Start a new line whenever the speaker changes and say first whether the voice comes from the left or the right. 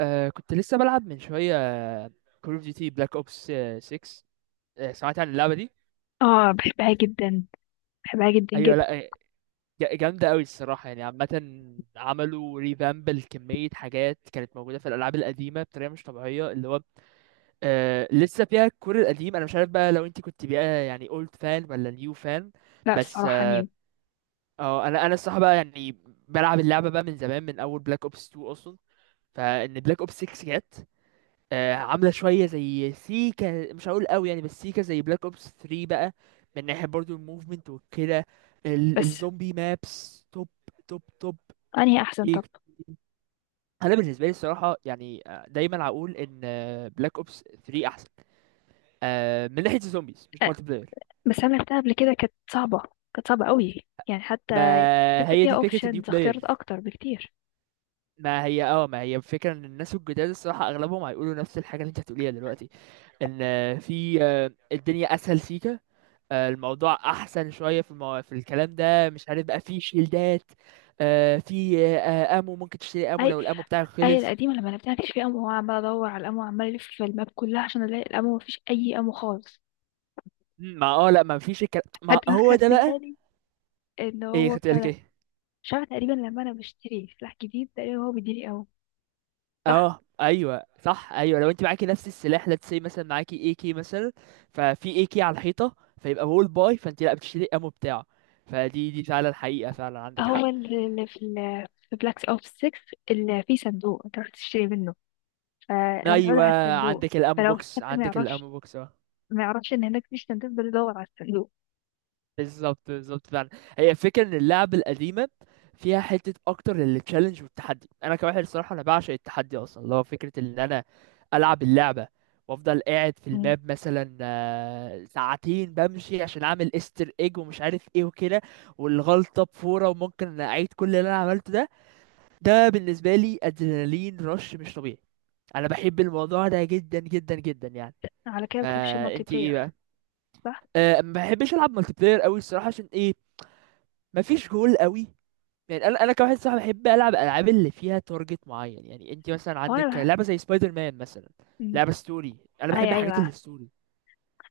right: آه كنت لسه بلعب من شوية كول اوف ديوتي بلاك اوبس 6. آه، سمعت عن اللعبة دي؟
left: اه، بحبها جدا. بحبها جدا
right: ايوه.
left: جدا.
right: لا جامدة قوي الصراحة، يعني عامة عملوا ريفامب لكمية حاجات كانت موجودة في الألعاب القديمة بطريقة مش طبيعية. اللي هو آه لسه فيها الكور القديم. أنا مش عارف بقى لو أنت كنت بقى يعني اولد فان ولا نيو فان.
left: لا
right: بس
left: الصراحة
right: اه،
left: نيو.
right: انا الصراحة بقى يعني بلعب اللعبة بقى من زمان، من أول بلاك اوبس 2 أصلا. فإن بلاك اوبس 6 جت عامله شويه زي سيكا، مش هقول قوي يعني، بس سيكا زي بلاك اوبس 3 بقى من ناحيه برضو الموفمنت وكده.
left: بس
right: الزومبي مابس توب، توب.
left: انهي احسن
right: ايه،
left: طب؟
right: انا بالنسبه لي الصراحه يعني دايما هقول ان بلاك اوبس 3 احسن من ناحيه الزومبيز، مش
left: آه،
right: مالتي بلاير.
left: بس انا لعبتها قبل كده كانت صعبة. كانت صعبة قوي. يعني حتى
right: ما
left: انت
right: هي
left: فيها
right: دي فكره النيو
left: اوبشنز اختيارات
right: بلاير.
left: اكتر بكتير.
right: ما هي اه، ما هي فكرة ان الناس الجداد الصراحة اغلبهم هيقولوا نفس الحاجة اللي انت هتقوليها دلوقتي، ان آه، في آه، الدنيا اسهل سيكا. الموضوع احسن شويه في في الكلام ده، مش عارف بقى، في شيلدات، آه، في آه، امو ممكن تشتري امو
left: اي،
right: لو الامو بتاعك
left: اي
right: خلص.
left: القديمة لما لعبتها مفيش فيها امو، وعمال ادور على الامو وعمال الف في الماب كلها عشان الاقي الامو، مفيش اي امو خالص.
right: ما اه لا، ما فيش الكلام، ما
left: حتى ما
right: هو ده
left: خدت
right: بقى.
left: بالي ان
right: ايه
left: هو
right: خدت
left: بتاع
right: بالك
left: ده.
right: ايه؟
left: مش عارفة، تقريبا لما انا بشتري سلاح جديد تقريبا هو بيديني امو. صح.
right: اه ايوه صح، ايوه لو انت معاكي نفس السلاح let's say، مثلا معاكي اي كي مثلا، ففي اي كي على الحيطه فيبقى وول باي، فانت لا بتشتري امو بتاعه. فدي فعلا حقيقه، فعلا عندك
left: هو
right: حق.
left: اللي في بلاك اوبس 6 اللي فيه صندوق انت رحت تشتري منه، فانا متعوده
right: ايوه
left: على الصندوق.
right: عندك الامو
left: فلو في
right: بوكس،
left: حد ما
right: عندك
left: يعرفش،
right: الامو بوكس.
left: ما يعرفش ان هناك في صندوق، بدور على الصندوق.
right: بالظبط بالظبط فعلا. هي الفكره ان اللعب القديمه فيها حته اكتر للتشالنج والتحدي. انا كواحد الصراحه انا بعشق التحدي اصلا، اللي هو فكره ان انا العب اللعبه وافضل قاعد في
left: مم.
right: الماب مثلا ساعتين بمشي عشان اعمل استر ايج ومش عارف ايه وكده، والغلطه بفوره وممكن اعيد كل اللي انا عملته ده. ده بالنسبه لي ادرينالين رش مش طبيعي، انا بحب الموضوع ده جدا جدا جدا يعني.
left: على كده ما بتحبش المالتي
right: فانت ايه
left: بلاير؟
right: بقى؟
left: صح.
right: أه، ما بحبش العب مالتي بلاير قوي الصراحه. عشان ايه؟ مفيش جول قوي، يعني انا كواحد صاحبي بحب العب العاب اللي فيها تارجت معين. يعني انت مثلا
left: هو انا
right: عندك
left: بح...
right: لعبه زي سبايدر مان مثلا،
left: مم.
right: لعبه ستوري. انا
left: اي،
right: بحب الحاجات
left: ايوه،
right: اللي ستوري.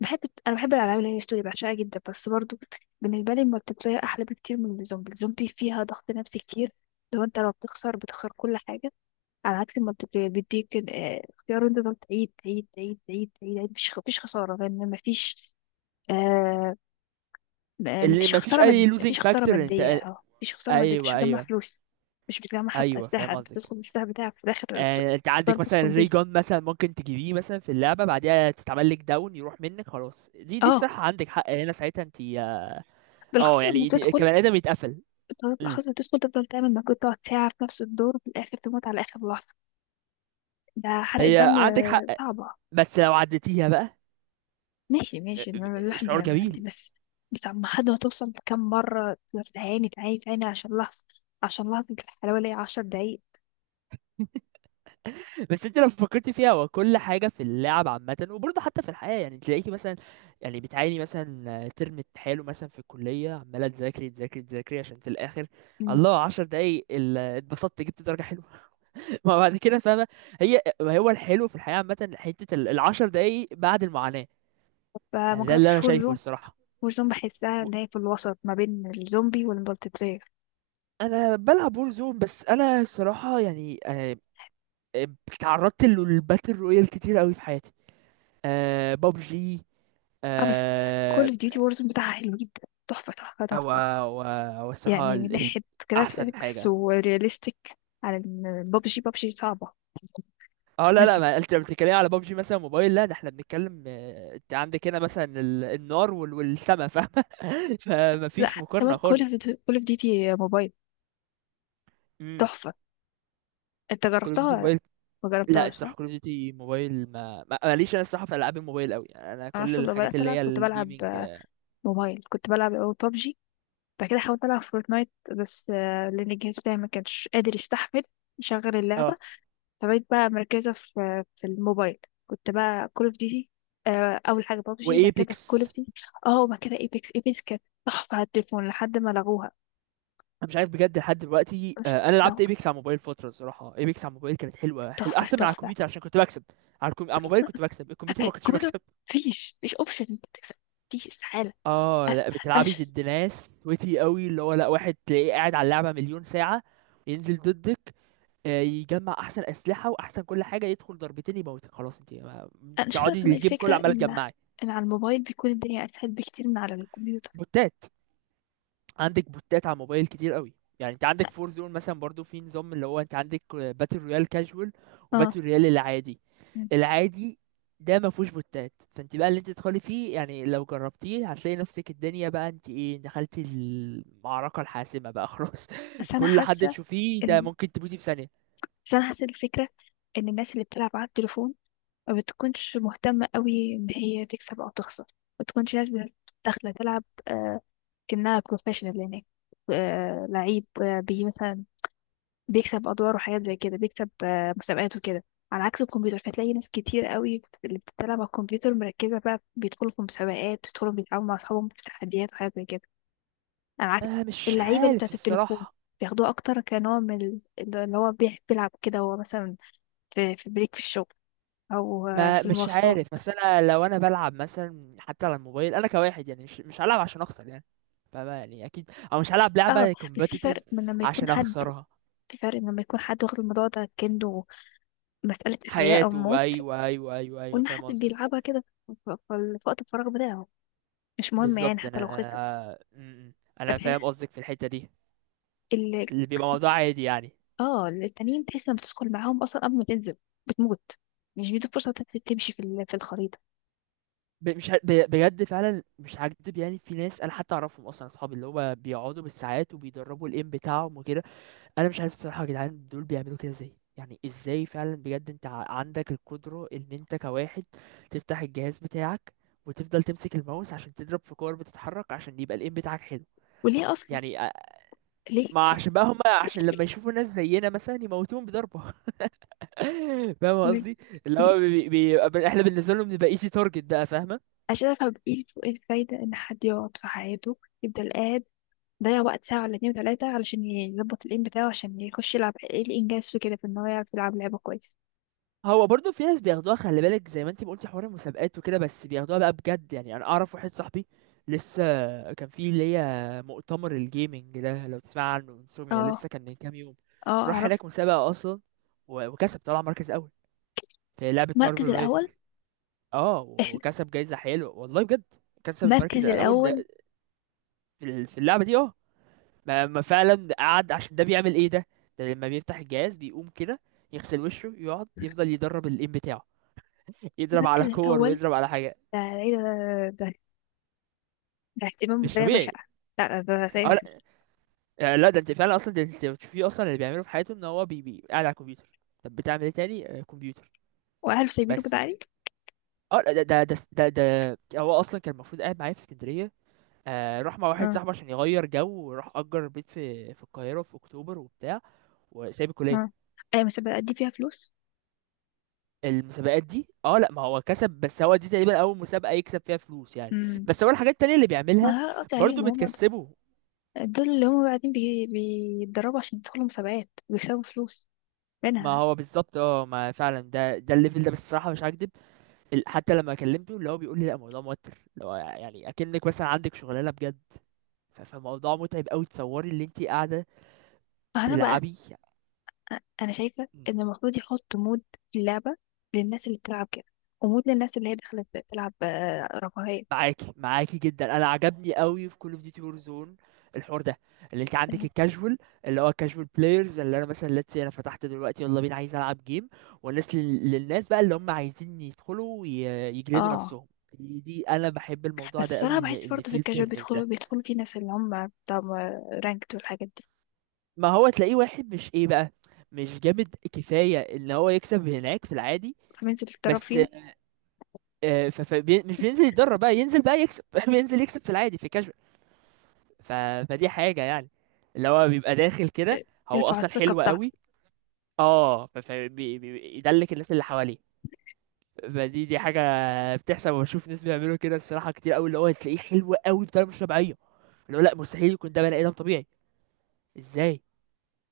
left: بحب. انا بحب الالعاب اللي هي ستوري، بعشقها جدا. بس برضو بالنسبه لي المالتي بلاير احلى بكتير من الزومبي. الزومبي فيها ضغط نفسي كتير. لو بتخسر، بتخسر كل حاجه. على عكس المالتي بلاير بيديك اختيار انت تقعد تعيد تعيد تعيد تعيد تعيد تعيد. مفيش خساره لان مفيش. آه،
right: اللي مفيش اي لوزينج
left: مفيش خسارة
right: فاكتور
left: مادية.
right: انت.
left: اه، مفيش خسارة مادية. مش
right: ايوه
left: بتجمع
right: ايوه
left: فلوس. مش بتجمع حتى
right: ايوه
left: أسلحة،
right: فاهم
left: انت
right: قصدك.
left: بتدخل بالسلاح بتاعك في الآخر
right: انت
left: بتفضل
right: عندك مثلا
left: تدخل
right: ري
left: بيه.
right: جون مثلا، ممكن تجيبيه مثلا في اللعبه، بعديها تتعمل لك داون يروح منك خلاص. دي
left: اه،
right: الصراحه عندك حق هنا، ساعتها انت اه
left: بالأخص لما
right: يعني
left: بتدخل
right: كبني ادم يتقفل.
left: بالأخص
right: مم.
left: لما بتدخل تفضل تعمل مجهود، تقعد ساعة في نفس الدور، في الآخر تموت على آخر لحظة. ده حرقة
right: هي
left: دم
right: عندك حق،
left: صعبة.
right: بس لو عديتيها بقى
left: ماشي
right: آه،
left: ماشي، إن الواحد
right: شعور
left: بيعمل
right: جميل.
left: عندي بس عم حد ما توصل، كم مرة تقدر تعاني تعاني تعاني عشان لحظة الحلاوة اللي هي عشر دقايق.
right: بس انت لو فكرت فيها هو كل حاجه في اللعب عامه وبرضه حتى في الحياه، يعني تلاقيكي مثلا، يعني بتعاني مثلا ترم حلو مثلا في الكليه، عماله تذاكري تذاكري، عشان في الاخر
left: مم.
right: الله، 10 دقايق اتبسطت جبت درجه حلوه. ما بعد كده فاهمه. هي ما هو الحلو في الحياه عامه حته ال 10 دقايق بعد المعاناه
left: فما
right: يعني، ده اللي
left: جربتش
right: انا شايفه الصراحه.
left: وورزون. بحسها
right: و-
left: ان هي في الوسط ما بين الزومبي والمالتي بلاير.
right: انا بلعب وور زون، بس انا الصراحه يعني آه، تعرضت للباتل رويال كتير قوي في حياتي. أه ببجي.
left: اه، بس كول اوف ديوتي وورزون بتاعها حلو جدا. تحفة تحفة
right: هو
left: تحفة.
right: هو، هو الصراحة
left: يعني من ناحية
right: أحسن
left: جرافيكس
right: حاجة.
left: ورياليستيك، على بابجي. بابجي صعبة.
right: اه لا لا،
left: ببجي.
right: ما انت لما بتتكلمي على بابجي مثلا موبايل، لا ده احنا بنتكلم انت عندك هنا مثلا النار والسما، فاهمة.
left: لا،
right: فمفيش
left: حتى كمان
right: مقارنة
left: كول
right: خالص.
left: اوف كول اوف ديوتي موبايل
right: امم،
left: تحفة. انت
right: كول اوف
left: جربتها
right: ديوتي
left: ولا
right: موبايل.
left: ما
right: لا
left: جربتهاش، صح؟
right: الصراحة كول اوف ديوتي موبايل، ما ماليش انا الصراحة في العاب الموبايل قوي، انا
left: انا
right: كل
left: اصلا لما
right: الحاجات
left: بدأت
right: اللي
left: العب
right: هي
left: كنت بلعب
right: الجيمنج.
left: موبايل، كنت بلعب اول بابجي، بعد كده حاولت العب فورتنايت. بس لان الجهاز بتاعي ما كانش قادر يستحمل يشغل اللعبة،
right: اه
left: فبقيت بقى مركزة في الموبايل. كنت بقى كول اوف ديوتي، اول حاجة بابجي بعد كده كول
right: وايبكس.
left: اوف ديوتي. اه، وبعد كده ايبكس. ايبكس كانت تحفة على التليفون لحد ما لغوها.
right: انا مش عارف بجد لحد دلوقتي
left: مش
right: انا لعبت
left: ده،
right: ايبكس على موبايل فترة، الصراحة ايبكس على موبايل كانت حلوة، حلو
left: تحفة
right: احسن من على
left: تحفة.
right: الكمبيوتر عشان كنت بكسب. على على الموبايل كنت بكسب، الكمبيوتر ما كنتش
left: الكمبيوتر
right: بكسب.
left: مفيش اوبشن انت تكسب. مفيش، استحالة.
right: اه
left: آه،
right: لا
left: انا
right: بتلعبي
left: ش-
right: ضد ناس ويتي قوي، اللي هو لا واحد تلاقيه قاعد على اللعبه مليون ساعه، ينزل ضدك، يجمع احسن اسلحه واحسن كل حاجه، يدخل ضربتين يموتك خلاص، انت
left: أنا مش قادرة
right: تقعدي
left: أفهم إيه
right: الجيم
left: الفكرة
right: كله عماله
left: ان
right: تجمعي.
left: ان على الموبايل بيكون الدنيا اسهل بكتير من على الكمبيوتر.
right: بوتات، عندك بوتات على الموبايل كتير قوي. يعني انت عندك
left: اه.
right: فور زون مثلا برضو في نظام، اللي هو انت عندك باتل رويال كاجوال
left: آه،
right: وباتل رويال العادي.
left: مم.
right: العادي ده ما فيهوش بوتات، فانت بقى اللي انت تدخلي فيه يعني لو جربتيه هتلاقي نفسك الدنيا بقى، انت ايه دخلتي المعركة الحاسمة بقى خلاص.
left: بس انا
right: كل حد
left: حاسة
right: تشوفيه ده
left: ان
right: ممكن تموتي في ثانية.
left: بس انا حاسة الفكرة ان الناس اللي بتلعب على التليفون ما بتكونش مهتمة قوي ان هي تكسب او تخسر. ما بتكونش ناس داخلة تلعب كأنها بروفيشنال هناك. لعيب آه بي مثلا بيكسب ادوار وحاجات زي كده، بيكسب مسابقات وكده. على عكس الكمبيوتر، فتلاقي ناس كتير قوي اللي بتلعب على الكمبيوتر مركزة بقى، بيدخلوا في مسابقات، بيدخلوا بيتعاونوا مع اصحابهم في تحديات وحاجات زي كده. على عكس
right: آه مش
left: اللعيبة اللي
right: عارف
left: بتاعت التليفون،
right: الصراحة.
left: بياخدوها اكتر كنوع من اللي هو بيحب يلعب كده، هو مثلا في بريك في الشغل، او
right: ما
left: في
right: مش
left: المواصلات.
right: عارف، بس انا لو انا بلعب مثلا حتى على الموبايل انا كواحد يعني مش هلعب عشان اخسر يعني، فما يعني اكيد او مش هلعب
left: اه.
right: لعبه
left: بس في
right: كومبتيتيف
left: فرق من لما يكون
right: عشان
left: حد،
right: اخسرها.
left: في فرق من لما يكون حد واخد الموضوع ده كأنه مسألة حياة أو
right: حياته
left: موت،
right: ايوه ايوه ايوه ايوه
left: وإن حد
right: فاهم قصدك.
left: بيلعبها كده ف- ف- في وقت الفراغ بتاعه مش مهم، يعني
right: بالظبط
left: حتى
right: انا
left: لو خسر.
right: انا م- م. أنا
left: فتحس
right: فاهم قصدك في الحته دي،
left: ال
right: اللي بيبقى موضوع عادي يعني.
left: اه التانيين، تحس لما بتدخل معاهم أصلا، قبل ما تنزل بتموت، مش بيدوا فرصة تمشي في الخريطة.
right: ب- مش ه- ب- بجد فعلا مش هكدب، يعني في ناس انا حتى اعرفهم اصلا اصحابي، اللي هو بيقعدوا بالساعات وبيدربوا الايم بتاعهم وكده. انا مش عارف الصراحه يا جدعان دول بيعملوا كده ازاي. يعني ازاي فعلا بجد انت عندك القدره ان انت كواحد تفتح الجهاز بتاعك وتفضل تمسك الماوس عشان تضرب في كور بتتحرك عشان يبقى الايم بتاعك حلو.
left: وليه أصلا؟
right: يعني
left: ليه؟
right: ما عشان بقى هم، عشان لما يشوفوا ناس زينا مثلا يموتون بضربه. فاهم
left: ليه؟
right: قصدي، اللي هو احنا بالنسبه لهم نبقى ايزي تارجت بقى، فاهمه.
left: عشان أفهم إيه الفايدة إن حد يقعد في حياته، يفضل قاعد ضيع وقت ساعة ولا اتنين وتلاتة علشان يظبط الإيم بتاعه عشان يخش يلعب. ايه الإنجاز في كده، في إن هو يعرف يلعب لعبة كويس؟
right: هو برضه في ناس بياخدوها، خلي بالك زي ما انت ما قلتي حوار المسابقات وكده، بس بياخدوها بقى بجد يعني. انا اعرف واحد صاحبي لسه كان في اللي هي مؤتمر الجيمنج ده لو تسمع عنه، انسوميا،
left: اه.
right: لسه كان من كام يوم.
left: اه،
right: راح
left: أعرف.
right: هناك مسابقة اصلا وكسب طلع مركز اول في لعبة مارفل
left: المركز
right: رايفل.
left: الأول.
right: اه
left: احلى.
right: وكسب جايزة حلوة والله بجد. كسب المركز
left: المركز
right: الاول ده
left: الأول.
right: في في اللعبة دي اه. ما ما فعلا قعد عشان ده بيعمل ايه ده، ده لما بيفتح الجهاز بيقوم كده يغسل وشه يقعد يفضل يدرب الام بتاعه، يضرب
left: المركز
right: على كور
left: الأول،
right: ويضرب على حاجه.
left: ده ايه ده؟ ده, ده, ده اهتمام
right: مش
left: بطريقة
right: طبيعي.
left: بشعة. لا، ده ده,
right: اه
left: ده.
right: لا لا ده انت فعلا اصلا، ده انت بتشوفيه اصلا اللي بيعمله في حياته ان هو بي قاعد على الكمبيوتر. طب بتعمل ايه تاني كمبيوتر
left: وأهله سايبينه كده
right: بس.
left: عليه.
right: اه لا، ده ده ده هو اصلا كان المفروض قاعد معايا في اسكندريه. آه راح مع واحد
left: اه.
right: صاحبه عشان يغير جو، وراح اجر بيت في في القاهره في اكتوبر وبتاع، وسايب الكليه.
left: اه، أيوة، بس بأدي فيها فلوس.
right: المسابقات دي اه لا، ما هو كسب، بس هو دي تقريبا اول مسابقه يكسب فيها فلوس يعني.
left: امم.
right: بس هو الحاجات التانية اللي
left: ما
right: بيعملها
left: أنا قصدي
right: برضه
left: عليهم هم.
right: بتكسبه.
left: دول اللي هم بعدين بيتدربوا عشان يدخلوا مسابقات ويكسبوا فلوس
right: ما
left: منها.
right: هو بالظبط اه، ما فعلا ده ده الليفل ده بالصراحه مش هكدب. حتى لما كلمته اللي هو بيقول لي لا، الموضوع موتر، اللي هو يعني اكنك مثلا عندك شغلانه بجد. فالموضوع متعب قوي، تصوري اللي انت قاعده
left: أنا بقى
right: تلعبي.
left: انا شايفه ان المفروض يحط مود في اللعبه للناس اللي بتلعب كده، ومود للناس اللي هي دخلت تلعب رفاهيه.
right: معاكي معاكي جدا، انا عجبني قوي في كول اوف ديوتي وور زون الحوار ده، اللي انت عندك الكاجوال، اللي هو الكاجوال بلايرز اللي انا مثلا let's say انا فتحت دلوقتي يلا بينا عايز العب جيم. والناس للناس بقى اللي هم عايزين يدخلوا يجلدوا
left: اه،
right: نفسهم. دي انا بحب الموضوع
left: بس
right: ده قوي،
left: الصراحه
right: اللي
left: بحس
right: اللي
left: برضه في
right: فيه
left: الكاجوال
right: الفيرنس
left: بيدخلوا
right: ده.
left: بيدخلوا في ناس اللي هم بتاع رانكت والحاجات دي،
right: ما هو تلاقيه واحد مش ايه بقى، مش جامد كفاية ان هو يكسب هناك في العادي
left: فبينزل يتدرب
right: بس
left: فيها.
right: مش بينزل يتدرب بقى، ينزل بقى يكسب. بينزل يكسب في العادي في كاجوال. ف... فدي حاجة يعني اللي هو بيبقى داخل
left: آه،
right: كده هو
left: يرفع
right: اصلا
left: الثقه
right: حلو
left: بتاعته.
right: قوي. اه يدلك الناس اللي حواليه. فدي حاجة بتحصل وبشوف ناس بيعملوا كده الصراحة كتير قوي، اللي هو تلاقيه حلو قوي بطريقة مش طبيعية، اللي هو لا مستحيل يكون ده بني ادم طبيعي، ازاي،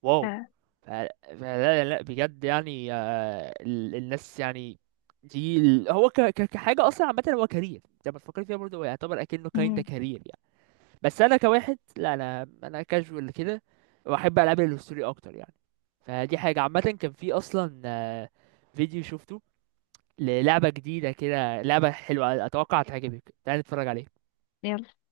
right: واو.
left: آه.
right: ف- فلا لا لا بجد يعني الناس يعني دي هو كحاجة أصلا عامة، هو كارير لما تفكر فيها برضه، هو يعتبر أكنه كايندا
left: امم.
right: كارير يعني. بس أنا كواحد لا، أنا أنا كاجوال كده وأحب ألعب الهستوري أكتر يعني. فدي حاجة عامة. كان في أصلا فيديو شفته للعبة جديدة كده، لعبة حلوة أتوقع هتعجبك، تعالى نتفرج عليها.
left: يلا.